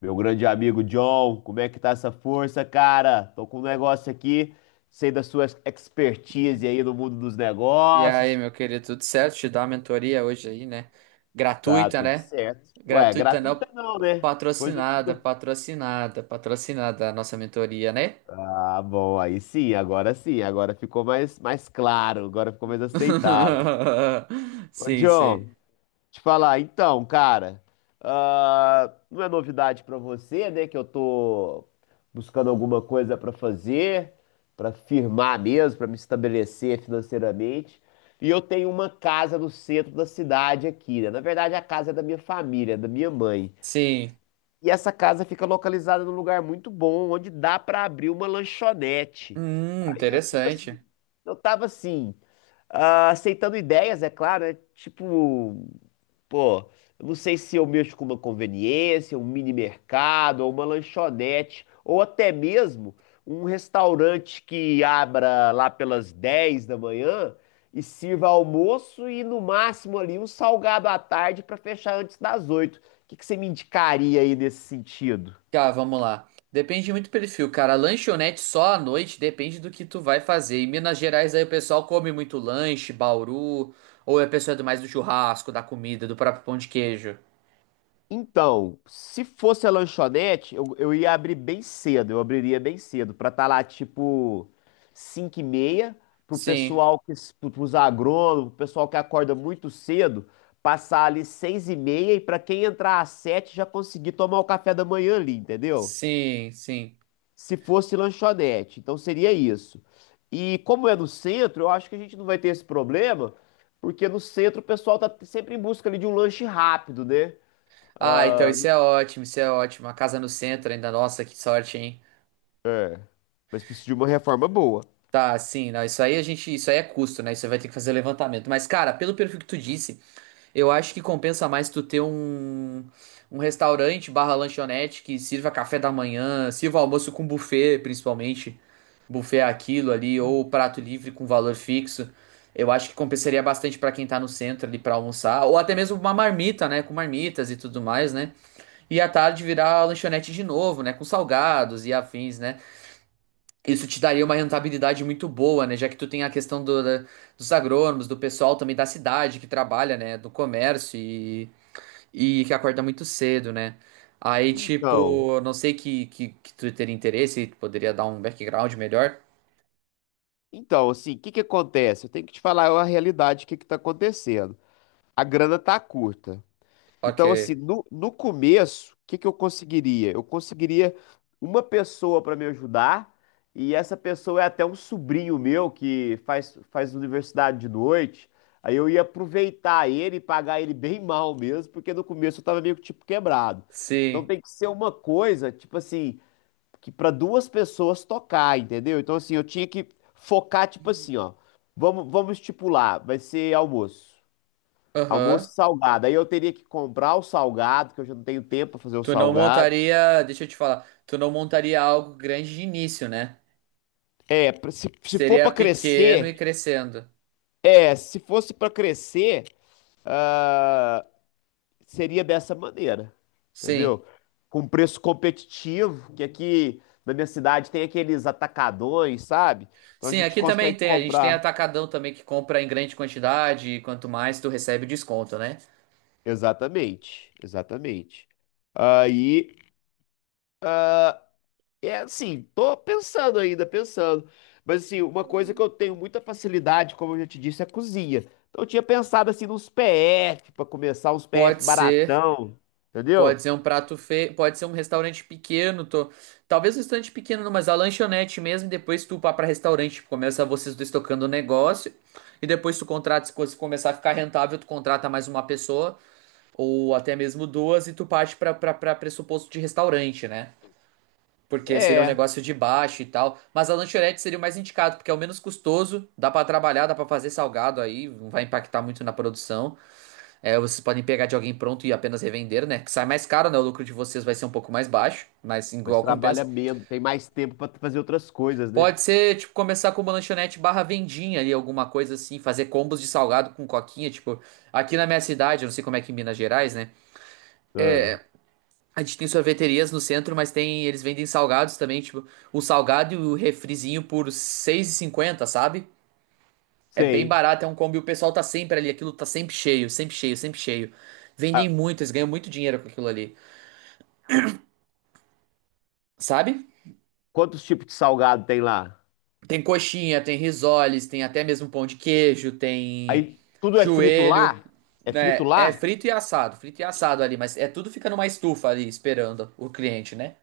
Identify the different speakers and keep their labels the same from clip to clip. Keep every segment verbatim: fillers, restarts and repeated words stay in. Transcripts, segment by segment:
Speaker 1: Meu grande amigo John, como é que tá essa força, cara? Tô com um negócio aqui, sei da sua expertise aí no mundo dos
Speaker 2: E aí,
Speaker 1: negócios.
Speaker 2: meu querido, tudo certo? Te dá uma mentoria hoje aí, né?
Speaker 1: Tá
Speaker 2: Gratuita,
Speaker 1: tudo
Speaker 2: né?
Speaker 1: certo. Ué, é
Speaker 2: Gratuita
Speaker 1: gratuita
Speaker 2: não,
Speaker 1: não, né? Pois eu te
Speaker 2: patrocinada,
Speaker 1: dou.
Speaker 2: patrocinada, patrocinada a nossa mentoria, né?
Speaker 1: Ah, bom, aí sim, agora sim, agora ficou mais, mais claro, agora ficou mais aceitável. Ô,
Speaker 2: Sim, sim.
Speaker 1: John, te falar, então, cara, ah, não é novidade pra você, né, que eu tô buscando alguma coisa pra fazer, pra firmar mesmo, pra me estabelecer financeiramente. E eu tenho uma casa no centro da cidade aqui, né? Na verdade, a casa é da minha família, é da minha mãe.
Speaker 2: Sim.
Speaker 1: E essa casa fica localizada num lugar muito bom, onde dá pra abrir uma lanchonete.
Speaker 2: Hum,
Speaker 1: Aí eu, tipo assim,
Speaker 2: interessante.
Speaker 1: eu tava assim, ah, aceitando ideias, é claro, né? Tipo pô, eu não sei se eu mexo com uma conveniência, um mini mercado, ou uma lanchonete, ou até mesmo um restaurante que abra lá pelas dez da manhã e sirva almoço e no máximo ali um salgado à tarde para fechar antes das oito. O que que você me indicaria aí nesse sentido?
Speaker 2: Tá, vamos lá. Depende muito do perfil, cara. Lanchonete só à noite depende do que tu vai fazer. Em Minas Gerais aí o pessoal come muito lanche, bauru, ou a pessoa é do mais do churrasco, da comida, do próprio pão de queijo.
Speaker 1: Então, se fosse a lanchonete, eu, eu ia abrir bem cedo, eu abriria bem cedo, pra estar lá tipo cinco e meia, pro
Speaker 2: Sim.
Speaker 1: pessoal que, pro- pros agrônomos, pro pessoal que acorda muito cedo, passar ali seis e meia e pra quem entrar às sete já conseguir tomar o café da manhã ali, entendeu?
Speaker 2: Sim, sim.
Speaker 1: Se fosse lanchonete, então seria isso. E como é no centro, eu acho que a gente não vai ter esse problema, porque no centro o pessoal tá sempre em busca ali de um lanche rápido, né?
Speaker 2: Ah, então isso é ótimo, isso é ótimo. A casa no centro ainda, nossa, que sorte, hein?
Speaker 1: Mas precisa de uma reforma boa.
Speaker 2: Tá, sim, não, isso aí a gente, isso aí é custo, né? Isso aí vai ter que fazer levantamento. Mas, cara, pelo perfil que tu disse, eu acho que compensa mais tu ter um, um restaurante barra lanchonete que sirva café da manhã, sirva almoço com buffet, principalmente. Buffet é aquilo ali, ou prato livre com valor fixo. Eu acho que compensaria bastante pra quem tá no centro ali pra almoçar, ou até mesmo uma marmita, né? Com marmitas e tudo mais, né? E à tarde virar lanchonete de novo, né? Com salgados e afins, né? Isso te daria uma rentabilidade muito boa, né? Já que tu tem a questão do, da- dos agrônomos, do pessoal também da cidade que trabalha, né? Do comércio e, e que acorda muito cedo, né? Aí,
Speaker 1: Então,
Speaker 2: tipo, não sei que, que, que tu teria interesse, tu poderia dar um background melhor.
Speaker 1: então, assim, o que que acontece? Eu tenho que te falar a realidade, o que que tá acontecendo. A grana tá curta.
Speaker 2: Ok.
Speaker 1: Então, assim, no, no começo, o que que eu conseguiria? Eu conseguiria uma pessoa para me ajudar, e essa pessoa é até um sobrinho meu que faz, faz universidade de noite. Aí eu ia aproveitar ele e pagar ele bem mal mesmo, porque no começo eu tava meio que tipo quebrado. Então
Speaker 2: Sim.
Speaker 1: tem que ser uma coisa, tipo assim, que para duas pessoas tocar, entendeu? Então assim, eu tinha que focar tipo assim, ó. Vamos, vamos estipular, vai ser almoço. Almoço
Speaker 2: Aham.
Speaker 1: e salgado. Aí eu teria que comprar o salgado, que eu já não tenho tempo para fazer o
Speaker 2: Tu não
Speaker 1: salgado.
Speaker 2: montaria, deixa eu te falar, tu não montaria algo grande de início, né?
Speaker 1: É, pra- se, se for
Speaker 2: Seria
Speaker 1: para
Speaker 2: pequeno
Speaker 1: crescer,
Speaker 2: e crescendo.
Speaker 1: é, se fosse para crescer, seria dessa maneira,
Speaker 2: Sim.
Speaker 1: entendeu? Com preço competitivo, que aqui na minha cidade tem aqueles atacadões, sabe? Então a
Speaker 2: Sim,
Speaker 1: gente
Speaker 2: aqui também
Speaker 1: consegue
Speaker 2: tem. A gente tem
Speaker 1: comprar.
Speaker 2: atacadão também que compra em grande quantidade e quanto mais tu recebe desconto, né?
Speaker 1: Exatamente, exatamente. Aí, é assim, tô pensando ainda, pensando. Mas assim, uma coisa que eu tenho muita facilidade, como eu já te disse, é a cozinha. Então eu tinha pensado assim nos P F, pra começar uns
Speaker 2: Pode
Speaker 1: P F
Speaker 2: ser,
Speaker 1: baratão, entendeu?
Speaker 2: pode ser um prato feio, pode ser um restaurante pequeno, tô... talvez um restaurante pequeno, não, mas a lanchonete mesmo, depois tu pá pra restaurante, tipo, começa vocês dois tocando o negócio e depois tu contrata, se coisa começar a ficar rentável, tu contrata mais uma pessoa ou até mesmo duas e tu parte pra, pra, pra pressuposto de restaurante, né? Porque seria um
Speaker 1: É,
Speaker 2: negócio de baixo e tal. Mas a lanchonete seria o mais indicado, porque é o menos custoso, dá pra trabalhar, dá pra fazer salgado aí, não vai impactar muito na produção. É, vocês podem pegar de alguém pronto e apenas revender, né? Que sai mais caro, né? O lucro de vocês vai ser um pouco mais baixo, mas
Speaker 1: mas
Speaker 2: igual
Speaker 1: trabalha
Speaker 2: compensa.
Speaker 1: menos, tem mais tempo pra fazer outras coisas, né?
Speaker 2: Pode ser, tipo, começar com uma lanchonete barra vendinha ali, alguma coisa assim, fazer combos de salgado com coquinha, tipo, aqui na minha cidade, eu não sei como é que em Minas Gerais, né?
Speaker 1: Ah,
Speaker 2: A gente tem sorveterias no centro, mas tem, eles vendem salgados também, tipo, o salgado e o refrizinho por R$ seis e cinquenta, sabe? É bem
Speaker 1: sei.
Speaker 2: barato, é um combo e o pessoal tá sempre ali, aquilo tá sempre cheio, sempre cheio, sempre cheio. Vendem
Speaker 1: Ah,
Speaker 2: muito, eles ganham muito dinheiro com aquilo ali, sabe?
Speaker 1: quantos tipos de salgado tem lá?
Speaker 2: Tem coxinha, tem risoles, tem até mesmo pão de queijo, tem
Speaker 1: Aí, tudo é frito
Speaker 2: joelho,
Speaker 1: lá? É frito
Speaker 2: né? É
Speaker 1: lá?
Speaker 2: frito e assado, frito e assado ali, mas é tudo fica numa estufa ali esperando o cliente, né?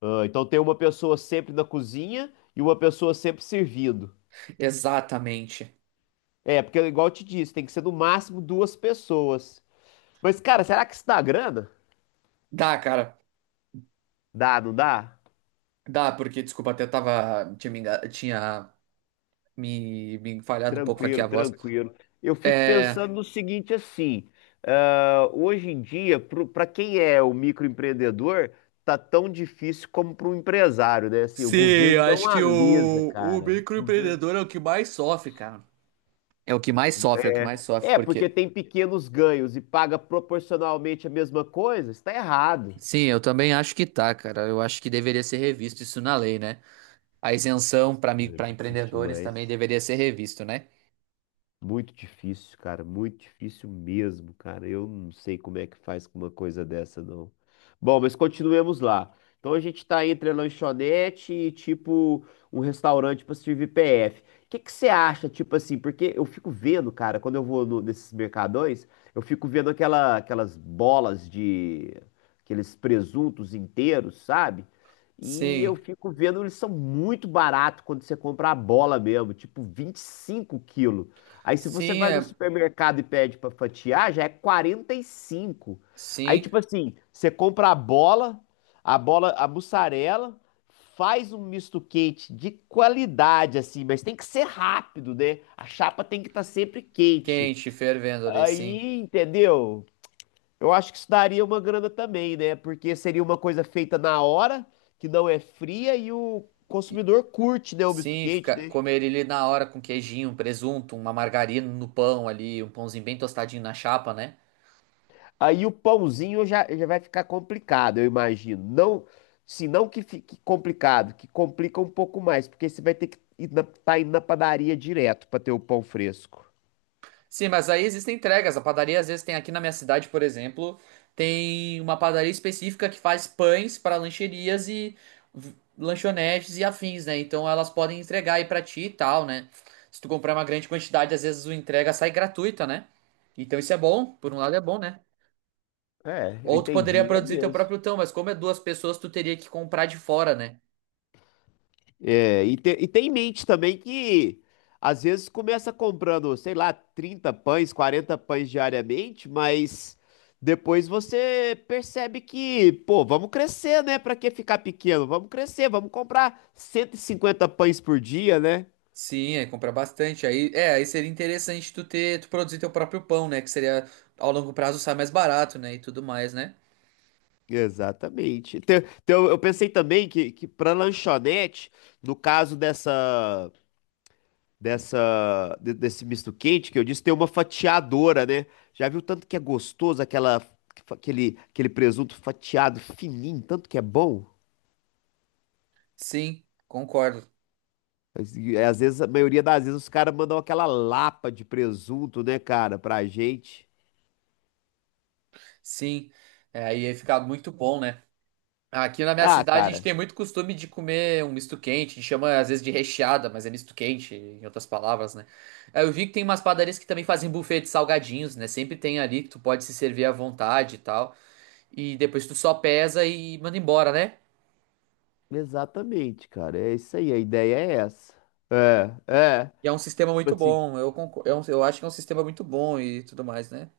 Speaker 1: Ah, então tem uma pessoa sempre na cozinha e uma pessoa sempre servindo.
Speaker 2: Exatamente.
Speaker 1: É, porque igual eu te disse, tem que ser no máximo duas pessoas. Mas, cara, será que isso dá grana?
Speaker 2: Dá, cara.
Speaker 1: Dá, não dá?
Speaker 2: Dá, porque, desculpa, até tava. Tinha me, enga- tinha me, me falhado um pouco aqui
Speaker 1: Tranquilo,
Speaker 2: a voz.
Speaker 1: tranquilo. Eu fico
Speaker 2: É.
Speaker 1: pensando no seguinte assim, ah, hoje em dia, para quem é o microempreendedor, tá tão difícil como para um empresário, né? Assim, o
Speaker 2: Sim, eu
Speaker 1: governo não
Speaker 2: acho que o,
Speaker 1: alisa,
Speaker 2: o
Speaker 1: cara. O governo...
Speaker 2: microempreendedor é o que mais sofre, cara. É o que mais sofre, é o que mais sofre,
Speaker 1: É, porque
Speaker 2: porque.
Speaker 1: tem pequenos ganhos e paga proporcionalmente a mesma coisa, está errado.
Speaker 2: Sim, eu também acho que tá, cara. Eu acho que deveria ser revisto isso na lei, né? A isenção para mim,
Speaker 1: É
Speaker 2: para
Speaker 1: difícil
Speaker 2: empreendedores também
Speaker 1: demais.
Speaker 2: deveria ser revisto, né?
Speaker 1: Muito difícil, cara, muito difícil mesmo, cara. Eu não sei como é que faz com uma coisa dessa, não. Bom, mas continuemos lá. Então a gente tá entre a lanchonete e tipo um restaurante pra servir P F. O que que você acha, tipo assim? Porque eu fico vendo, cara, quando eu vou no- nesses mercadões, eu fico vendo aquela, aquelas bolas de aqueles presuntos inteiros, sabe? E eu
Speaker 2: Sim.
Speaker 1: fico vendo, eles são muito baratos quando você compra a bola mesmo, tipo vinte e cinco quilos. Aí se você
Speaker 2: Sim,
Speaker 1: vai no
Speaker 2: é.
Speaker 1: supermercado e pede pra fatiar, já é quarenta e cinco. Aí
Speaker 2: Sim.
Speaker 1: tipo assim, você compra a bola, a bola, a mussarela, faz um misto quente de qualidade assim, mas tem que ser rápido, né? A chapa tem que estar sempre quente.
Speaker 2: Quente, fervendo ali, sim.
Speaker 1: Aí, entendeu? Eu acho que isso daria uma grana também, né? Porque seria uma coisa feita na hora, que não é fria e o consumidor curte, né, o misto
Speaker 2: Sim,
Speaker 1: quente,
Speaker 2: fica,
Speaker 1: né?
Speaker 2: comer ele na hora com queijinho, um presunto, uma margarina no pão ali, um pãozinho bem tostadinho na chapa, né?
Speaker 1: Aí o pãozinho já, já vai ficar complicado, eu imagino. Não, se não que fique complicado, que complica um pouco mais, porque você vai ter que ir na, tá indo na padaria direto para ter o pão fresco.
Speaker 2: Sim, mas aí existem entregas. A padaria às vezes tem aqui na minha cidade, por exemplo, tem uma padaria específica que faz pães para lancherias e v- lanchonetes e afins, né? Então elas podem entregar aí pra ti e tal, né? Se tu comprar uma grande quantidade, às vezes o entrega sai gratuita, né? Então isso é bom, por um lado é bom, né?
Speaker 1: É, eu
Speaker 2: Ou tu poderia
Speaker 1: entendi, é
Speaker 2: produzir teu
Speaker 1: mesmo.
Speaker 2: próprio pão, mas como é duas pessoas, tu teria que comprar de fora, né?
Speaker 1: É, e, te- e tem em mente também que às vezes começa comprando, sei lá, trinta pães, quarenta pães diariamente, mas depois você percebe que, pô, vamos crescer, né? Pra que ficar pequeno? Vamos crescer, vamos comprar cento e cinquenta pães por dia, né?
Speaker 2: Sim, aí comprar bastante. Aí, é, aí seria interessante tu ter, tu produzir teu próprio pão, né? Que seria ao longo prazo sai mais barato, né? E tudo mais, né?
Speaker 1: Exatamente. Então, então eu pensei também que, que para lanchonete, no caso dessa. dessa de- desse misto quente que eu disse, tem uma fatiadora, né? Já viu tanto que é gostoso aquela aquele aquele presunto fatiado fininho, tanto que é bom?
Speaker 2: Sim, concordo.
Speaker 1: Mas, e, é, Às vezes, a maioria das vezes os caras mandam aquela lapa de presunto, né, cara, pra gente.
Speaker 2: Sim. É, aí ia ficar muito bom, né? Aqui na minha
Speaker 1: Ah,
Speaker 2: cidade a gente
Speaker 1: cara,
Speaker 2: tem muito costume de comer um misto quente, a gente chama às vezes de recheada, mas é misto quente, em outras palavras, né? Aí eu vi que tem umas padarias que também fazem buffet de salgadinhos, né? Sempre tem ali que tu pode se servir à vontade e tal. E depois tu só pesa e manda embora, né?
Speaker 1: exatamente, cara. É isso aí, a ideia é essa. É, é.
Speaker 2: E é um sistema
Speaker 1: Tipo
Speaker 2: muito
Speaker 1: assim,
Speaker 2: bom. Eu, concor- é um- eu acho que é um sistema muito bom e tudo mais, né?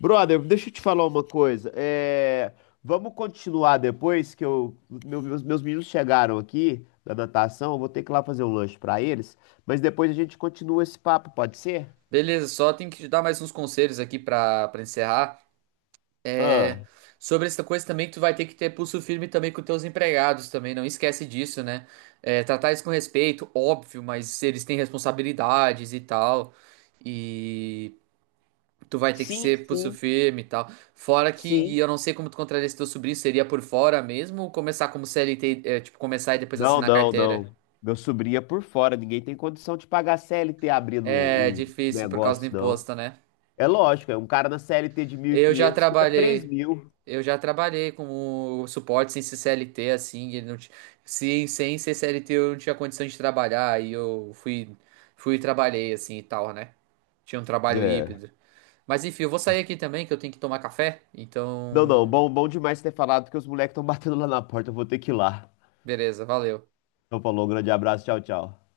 Speaker 1: brother, deixa eu te falar uma coisa. É, vamos continuar depois que eu, meu- meus, meus meninos chegaram aqui da natação. Eu vou ter que ir lá fazer um lanche para eles, mas depois a gente continua esse papo, pode ser?
Speaker 2: Beleza, só tem que te dar mais uns conselhos aqui pra para encerrar. É,
Speaker 1: Ah,
Speaker 2: sobre essa coisa também, tu vai ter que ter pulso firme também com teus empregados também. Não esquece disso, né? É, tratar isso com respeito, óbvio, mas eles têm responsabilidades e tal. E tu vai ter que
Speaker 1: sim,
Speaker 2: ser pulso
Speaker 1: sim,
Speaker 2: firme e tal. Fora que
Speaker 1: sim.
Speaker 2: eu não sei como tu contraria esse teu sobrinho, seria por fora mesmo ou começar como C L T, é, tipo, começar e depois
Speaker 1: Não,
Speaker 2: assinar
Speaker 1: não,
Speaker 2: carteira?
Speaker 1: não. Meu sobrinho é por fora. Ninguém tem condição de pagar C L T abrindo
Speaker 2: É
Speaker 1: um um
Speaker 2: difícil por causa do
Speaker 1: negócio, não.
Speaker 2: imposto, né?
Speaker 1: É lógico, é um cara na C L T de mil e
Speaker 2: Eu já
Speaker 1: quinhentos fica três
Speaker 2: trabalhei,
Speaker 1: mil.
Speaker 2: eu já trabalhei com o suporte sem ser C L T, assim, e não ti- se sem ser C L T eu não tinha condição de trabalhar, aí eu fui, fui e trabalhei, assim, e tal, né? Tinha um trabalho
Speaker 1: É.
Speaker 2: híbrido. Mas enfim, eu vou sair aqui também, que eu tenho que tomar café,
Speaker 1: Não, não,
Speaker 2: então,
Speaker 1: bom, bom demais ter falado, porque os moleques estão batendo lá na porta. Eu vou ter que ir lá.
Speaker 2: beleza, valeu.
Speaker 1: Então falou, um grande abraço, tchau, tchau.